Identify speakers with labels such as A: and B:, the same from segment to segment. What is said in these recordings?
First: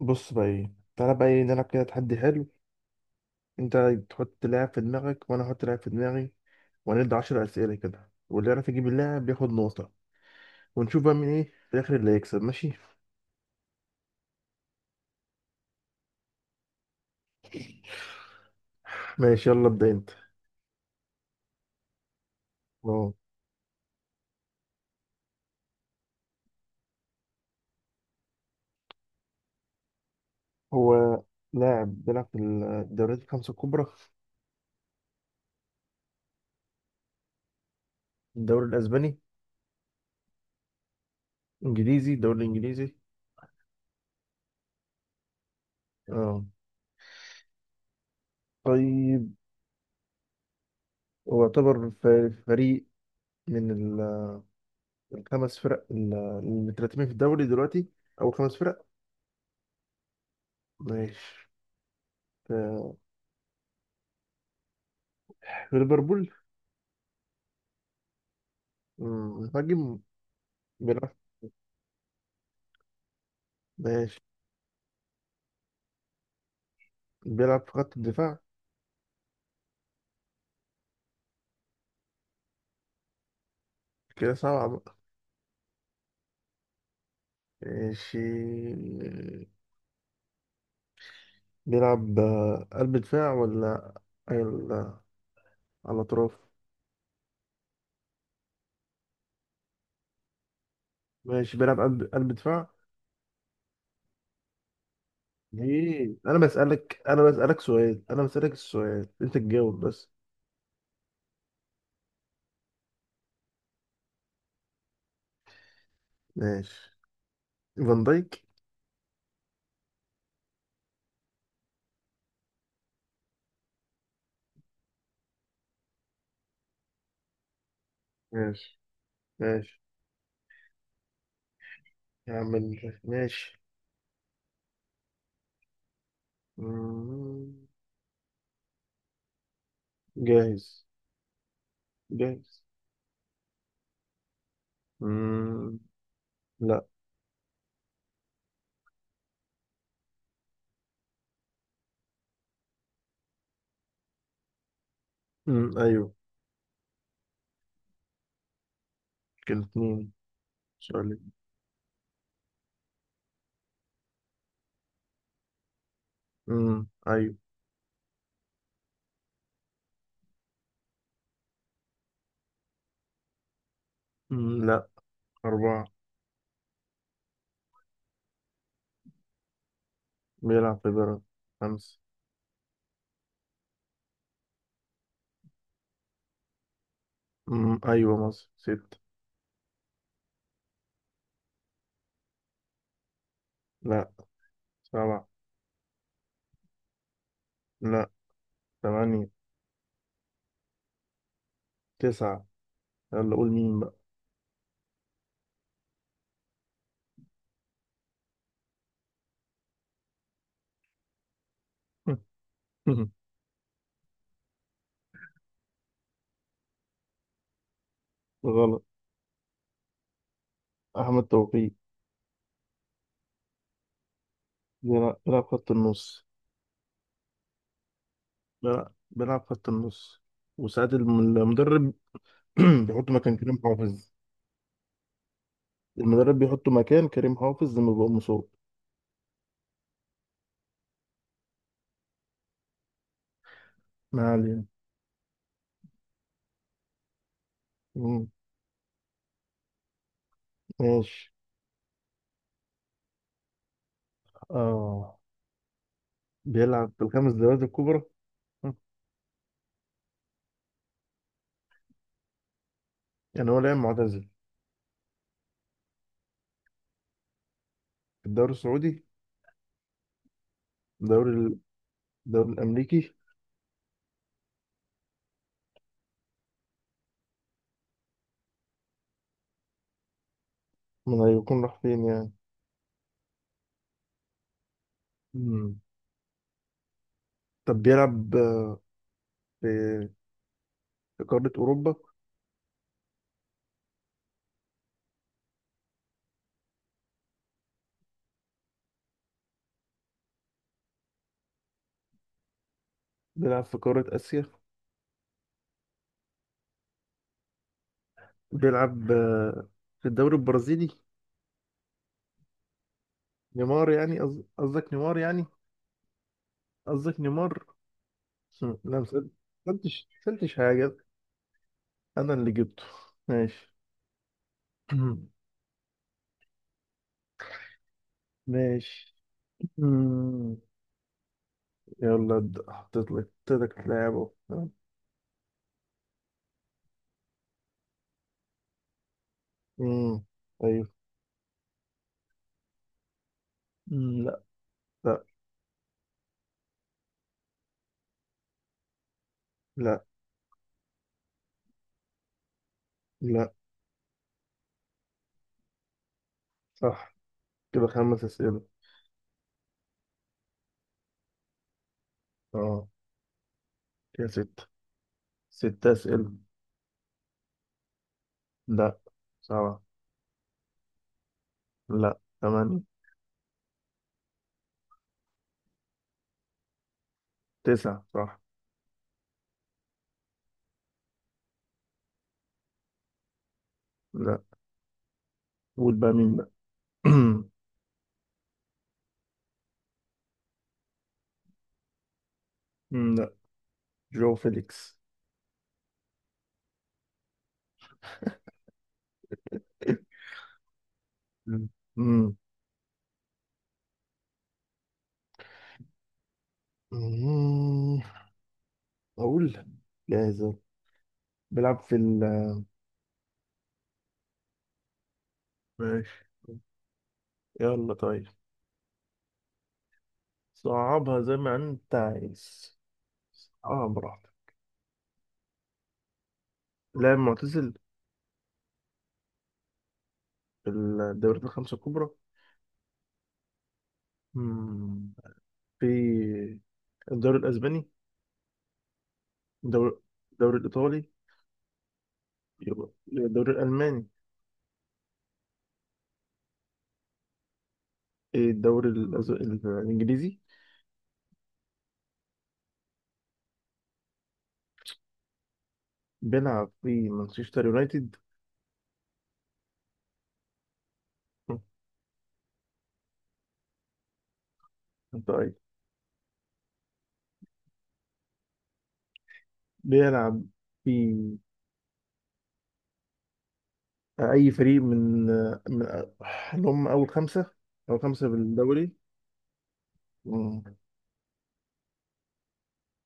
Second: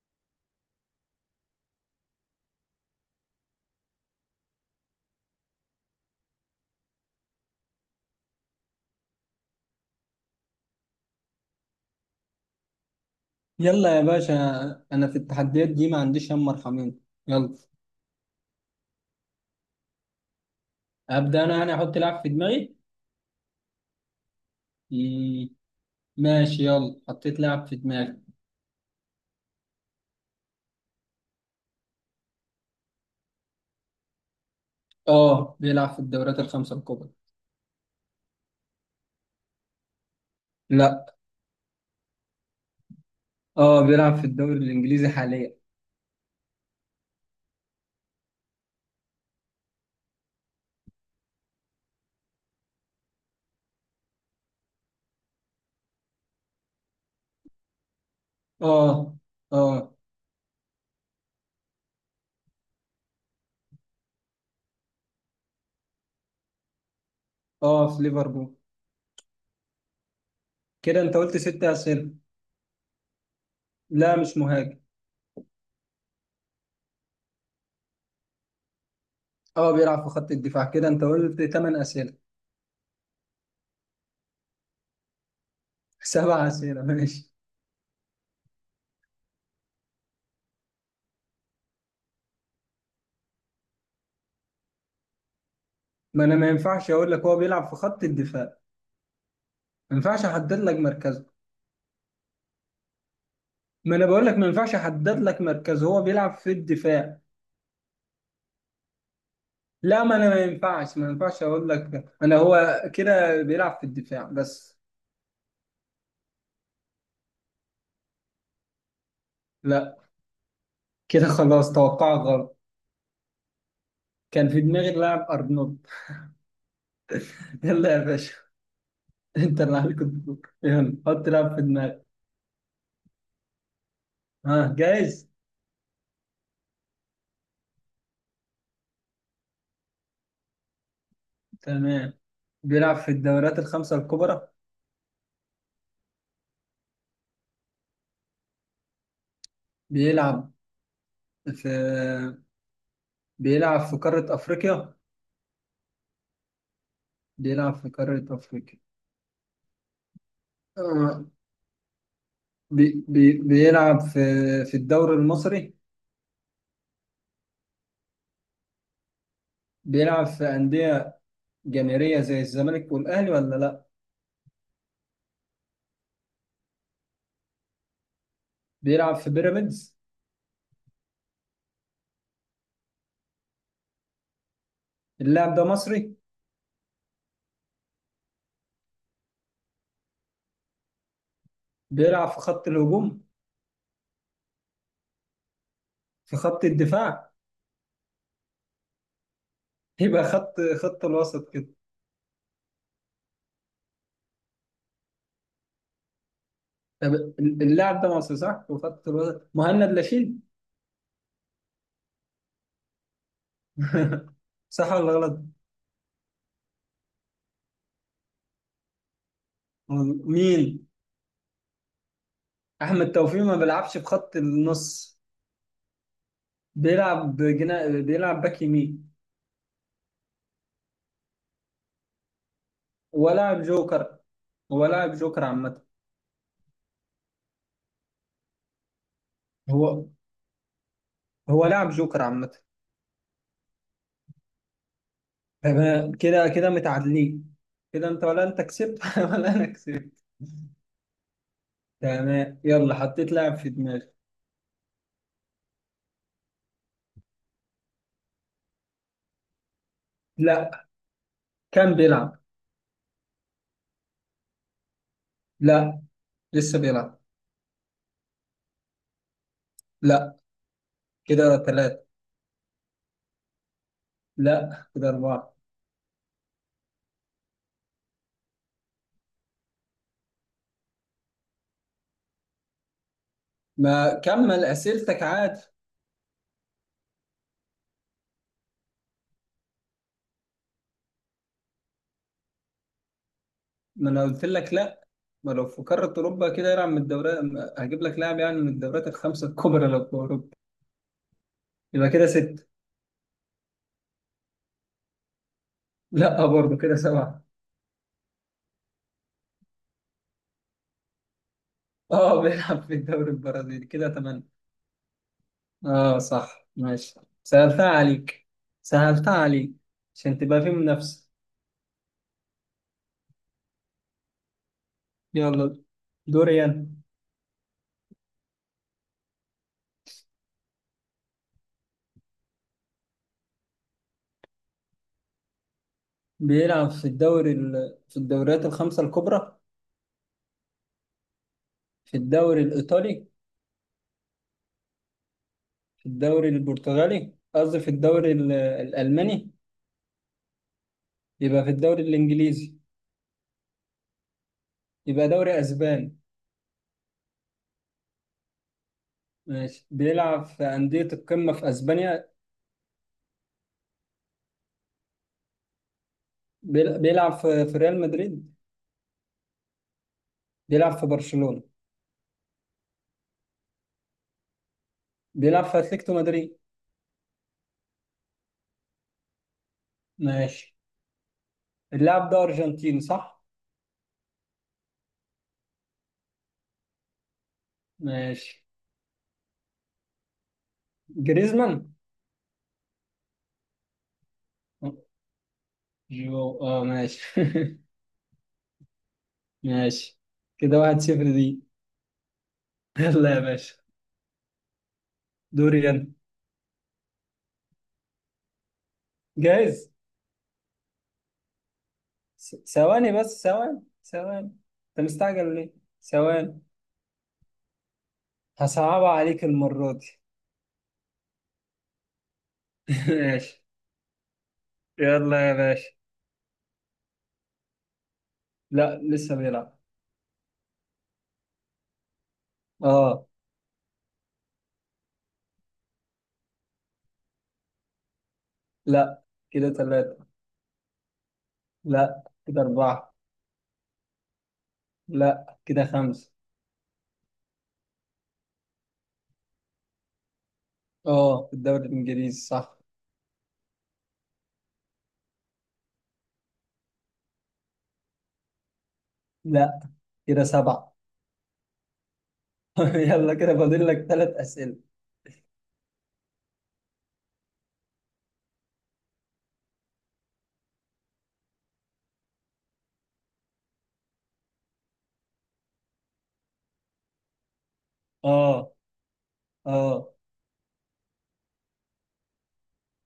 A: بص بقى ايه. تعالى بقى ايه نلعب كده تحدي حلو. انت تحط لاعب في دماغك، وانا احط لاعب في دماغي. وهنبدأ 10 اسئله كده، واللي يعرف يجيب اللاعب بياخد نقطه. ونشوف بقى مين ايه في الاخر اللي هيكسب. ماشي.
B: يلا يا باشا. انا في التحديات دي ما عنديش هم مرحمين. يلا
A: ماشي يلا ابدا انت.
B: ابدا انا يعني احط لاعب في دماغي.
A: اه.
B: مم، ماشي، يلا حطيت لاعب في دماغي.
A: هو لاعب بيلعب في الدوريات الخمسه الكبرى.
B: اه بيلعب في الدوريات الخمسة الكبرى.
A: الدوري الاسباني.
B: لا.
A: الدوري الانجليزي.
B: اه بيلعب في الدوري الانجليزي حاليا.
A: اه. طيب. هو يعتبر فريق من الخمس فرق اللي مترتبين في الدوري دلوقتي، او خمس فرق.
B: اه. اه.
A: ماشي. في ليفربول.
B: اه. في ليفربول.
A: مهاجم
B: كده
A: بيلعب.
B: انت قلت 6 اسئله. لا
A: ماشي.
B: مش مهاجم.
A: بيلعب في خط الدفاع.
B: اه بيلعب في خط الدفاع. كده انت قلت 8 اسئله.
A: كده سبعة بقى.
B: 7 اسئله ماشي.
A: ماشي. بيلعب قلب دفاع ولا على
B: ما انا
A: أطراف.
B: ما ينفعش اقول لك هو بيلعب في خط الدفاع، ما ينفعش احدد لك مركزه.
A: ماشي. بيلعب قلب دفاع.
B: ما انا بقول لك ما ينفعش احدد لك مركز، هو
A: ليه؟
B: بيلعب في الدفاع.
A: أنا بسألك السؤال، أنت تجاوب
B: لا
A: بس.
B: ما انا ما ينفعش اقول لك انا، هو كده بيلعب في الدفاع بس.
A: ماشي. فان دايك.
B: لا كده خلاص توقعك غلط. كان في دماغي اللاعب ارنولد. يلا يا باشا،
A: ماشي.
B: انت اللي
A: ماشي.
B: عليك الدور، يلا حط لاعب في دماغك.
A: يعمل ماشي.
B: ها، جاهز؟
A: مم، جاهز.
B: تمام.
A: جاهز.
B: بيلعب في الدوريات الخمسة الكبرى.
A: مم، لا.
B: بيلعب في بيلعب في قارة افريقيا.
A: مم، أيوه.
B: بيلعب في قارة افريقيا.
A: كده اتنين
B: آه.
A: شغالين.
B: بي بي بيلعب في الدوري المصري.
A: امم، ايوه.
B: بيلعب في أندية جماهيرية زي الزمالك والأهلي ولا لا؟
A: امم، لا. أربعة.
B: بيلعب في بيراميدز.
A: بيلعب في بيراميدز. خمسة.
B: اللاعب ده مصري.
A: امم، أيوة. مصر. ستة.
B: بيلعب في خط الهجوم.
A: لا. سبعة.
B: في خط الدفاع.
A: لا. ثمانية.
B: يبقى خط الوسط كده.
A: تسعة. يلا قول مين بقى؟
B: طب اللاعب ده مصري صح وخط الوسط، مهند لاشين؟ صح ولا غلط؟
A: غلط.
B: مين؟
A: أحمد توفيق.
B: أحمد توفيق؟ ما بيلعبش في خط
A: بيلعب
B: النص.
A: بيلعب خط النص.
B: بيلعب بيلعب باك
A: بيلعب
B: يمين
A: بيلعب خط النص. وساعات المدرب بيحط مكان كريم
B: ولاعب
A: حافظ.
B: جوكر. هو لاعب جوكر عامة.
A: المدرب بيحط مكان كريم حافظ لما بيبقى مصاب.
B: هو هو لاعب جوكر عامة.
A: ما علينا.
B: تمام. كده متعادلين. كده انت،
A: أمم،
B: ولا انت كسبت ولا انا كسبت؟
A: ماشي.
B: تمام، يلا حطيت لاعب في دماغي.
A: اه بيلعب في الخمس دوريات الكبرى. مم.
B: لا. كان بيلعب.
A: يعني هو لاعب معتزل؟
B: لا لسه بيلعب.
A: الدوري السعودي.
B: لا
A: الدوري
B: كده
A: ال-
B: ثلاثة.
A: الدوري الأمريكي.
B: لا كده أربعة.
A: من هيكون راح فين يعني؟
B: ما كمل أسئلتك عادي.
A: مم. طب بيلعب في في قارة أوروبا.
B: ما أنا قلت لك لا، ما لو في قارة أوروبا كده يلعب من الدوريات، هجيب لك لاعب يعني من الدوريات الخمسة الكبرى لو في أوروبا، يبقى كده ستة.
A: بيلعب في قارة آسيا.
B: لا برضه كده سبعة.
A: بيلعب في الدوري البرازيلي.
B: اه بيلعب في الدوري البرازيلي
A: نيمار
B: كده
A: يعني،
B: ثمانية.
A: قصدك نيمار يعني.
B: اه صح
A: قصدك
B: ماشي.
A: نيمار.
B: سهلتها عليك.
A: مم. لا ما
B: سهلتها عليك
A: سألتش
B: عشان
A: سألتش
B: تبقى في
A: حاجة.
B: منافسة.
A: أنا اللي جبته. ماشي.
B: يلا دوري أنا.
A: ماشي. مم. يلا ابدأ. حطيت لك لاعب أهو.
B: بيلعب في الدوري في الدوريات الخمسة الكبرى.
A: مم. أيوه.
B: في الدوري الإيطالي.
A: مم. لا. لا.
B: في الدوري البرتغالي، قصدي في الدوري الألماني.
A: لا.
B: يبقى في الدوري الإنجليزي.
A: لا.
B: يبقى دوري أسباني.
A: صح. كده خمس أسئلة.
B: ماشي، بيلعب في أندية القمة في أسبانيا.
A: اه. كده ستة. ستة أسئلة.
B: بيلعب في ريال مدريد.
A: لا. سبعة.
B: بيلعب في برشلونة.
A: لا. ثمانية.
B: بيلعب في أتلتيكو مدريد.
A: تسعة. صح.
B: ماشي، اللاعب ده أرجنتيني صح؟
A: لا. قول بقى مين بقى؟
B: ماشي، جريزمان.
A: مم، لا. جو فيليكس.
B: جو اه ماشي. ماشي، كده 1-0 دي.
A: مم. مم.
B: يلا يا باشا، دوري انا.
A: مم. أقول.
B: جاهز.
A: جاهز أهو. بيلعب في ال
B: ثواني بس، ثواني ثواني، انت مستعجل ليه؟
A: ماشي.
B: ثواني.
A: يلا طيب.
B: هصعبها عليك المرة دي.
A: صعبها زي ما أنت عايز.
B: ماشي،
A: صعبها براحتك.
B: يلا يا باشا.
A: لاعب معتزل؟
B: لا لسه بيلعب.
A: في الدوريات الخمسة الكبرى.
B: اه.
A: مم. في الدوري الأسباني.
B: لا كده
A: الدوري
B: ثلاثة.
A: الدوري الإيطالي.
B: لا كده
A: يبقى
B: أربعة.
A: الدوري الألماني.
B: لا كده خمسة.
A: إيه الإنجليزي.
B: اه في الدوري الإنجليزي صح.
A: بيلعب في مانشستر يونايتد.
B: لا كده سبعة. يلا كده فاضل لك 3 أسئلة.
A: طيب بيلعب في أي فريق من اللي هم أول خمسة، أو خمسة
B: اه.
A: بالدوري.
B: اه.
A: مم.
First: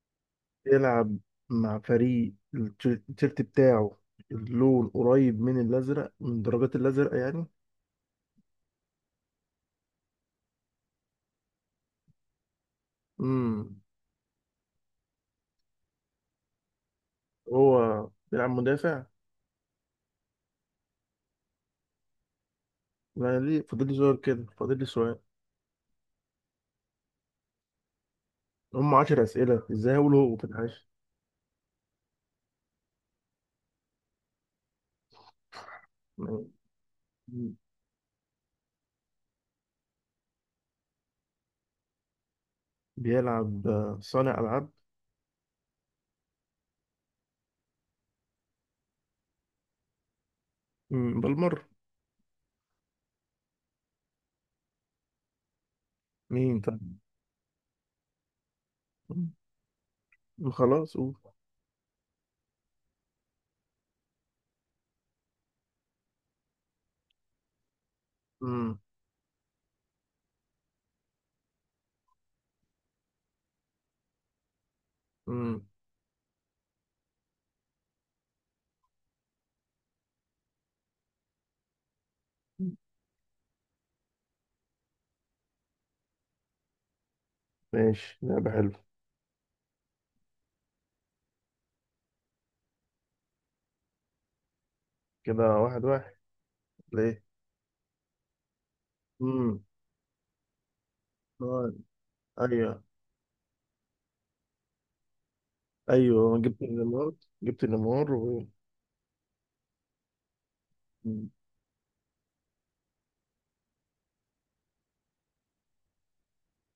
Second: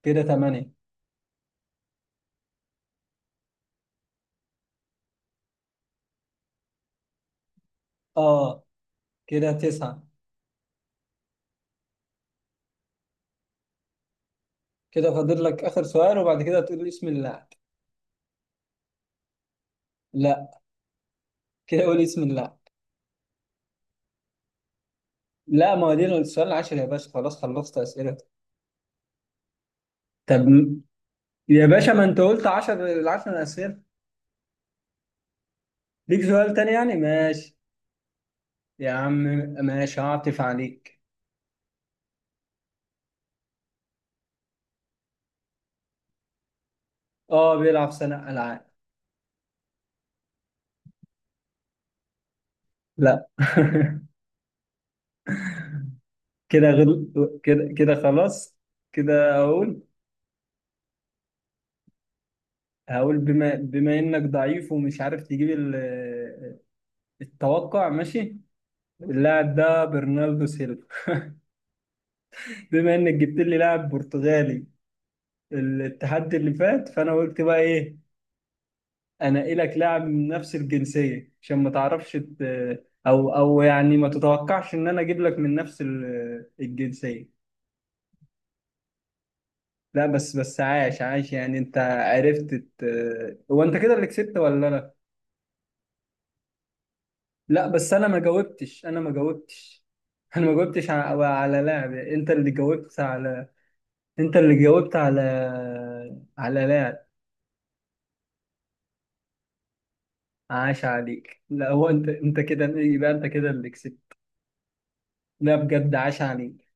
B: كده تمانية.
A: بيلعب مع فريق التيشيرت بتاعه. اللون قريب من الأزرق، من درجات الأزرق يعني.
B: اه. كده تسعة.
A: مم.
B: كده فاضل لك آخر سؤال وبعد كده تقول اسم اللاعب.
A: هو بيلعب مدافع؟
B: لا كده قول اسم اللاعب.
A: لا، ليه؟ فاضل لي سؤال. كده فاضل لي سؤال.
B: لا ما هو دي السؤال العاشر يا باشا، خلاص خلصت أسئلتك.
A: هم 10 أسئلة، إزاي هقول هو في
B: طب
A: الحاجة؟
B: م- يا باشا، ما أنت قلت عشر، العشر أسئلة ليك، سؤال تاني يعني
A: مم.
B: ماشي. يا عم ماشي، هعطف عليك.
A: بيلعب صانع ألعاب.
B: اه بيلعب سنة ألعاب.
A: بالمرة.
B: لا.
A: مين؟
B: كده
A: طيب.
B: كده خلاص
A: مم،
B: كده أقول.
A: خلاص قول.
B: هقول بما إنك ضعيف ومش عارف تجيب التوقع. ماشي،
A: مم،
B: اللاعب ده برناردو سيلفا. بما انك جبت لي لاعب برتغالي
A: مم.
B: التحدي اللي فات، فانا قلت بقى ايه؟ انقلك لاعب من نفس الجنسية عشان ما تعرفش او يعني ما تتوقعش ان انا اجيب لك من نفس الجنسية.
A: ماشي، لعبة حلوة.
B: لا بس عاش يعني انت عرفت هو، انت كده اللي كسبت ولا لا؟
A: كده واحد واحد. ليه؟
B: لا بس انا ما جاوبتش.
A: مم.
B: انا ما جاوبتش على
A: آه،
B: لاعب، انت اللي
A: أيوه.
B: جاوبت على. انت اللي جاوبت على.
A: أيوه جبت
B: على. لا،
A: النمار. جبت النمار و...
B: عاش
A: مم.
B: عليك لا هو انت كده يبقى انت كده اللي كسبت. لا بجد عاش عليك.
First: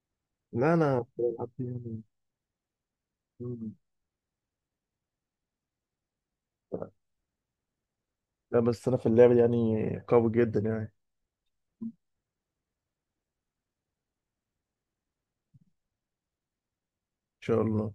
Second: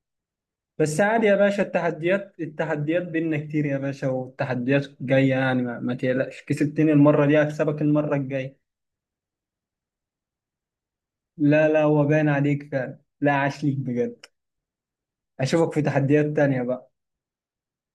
A: لا،
B: بس
A: أنا
B: عادي يا
A: بلعب
B: باشا،
A: يعني.
B: التحديات بينا كتير
A: مم.
B: يا باشا، والتحديات جاية يعني، ما تقلقش، كسبتني المرة دي هكسبك المرة الجاية.
A: لا بس أنا في اللعبة دي يعني قوي جدا، يعني إن
B: لا لا، هو باين عليك فعلا، لا عاش ليك بجد. اشوفك في تحديات تانية بقى.
A: شاء الله.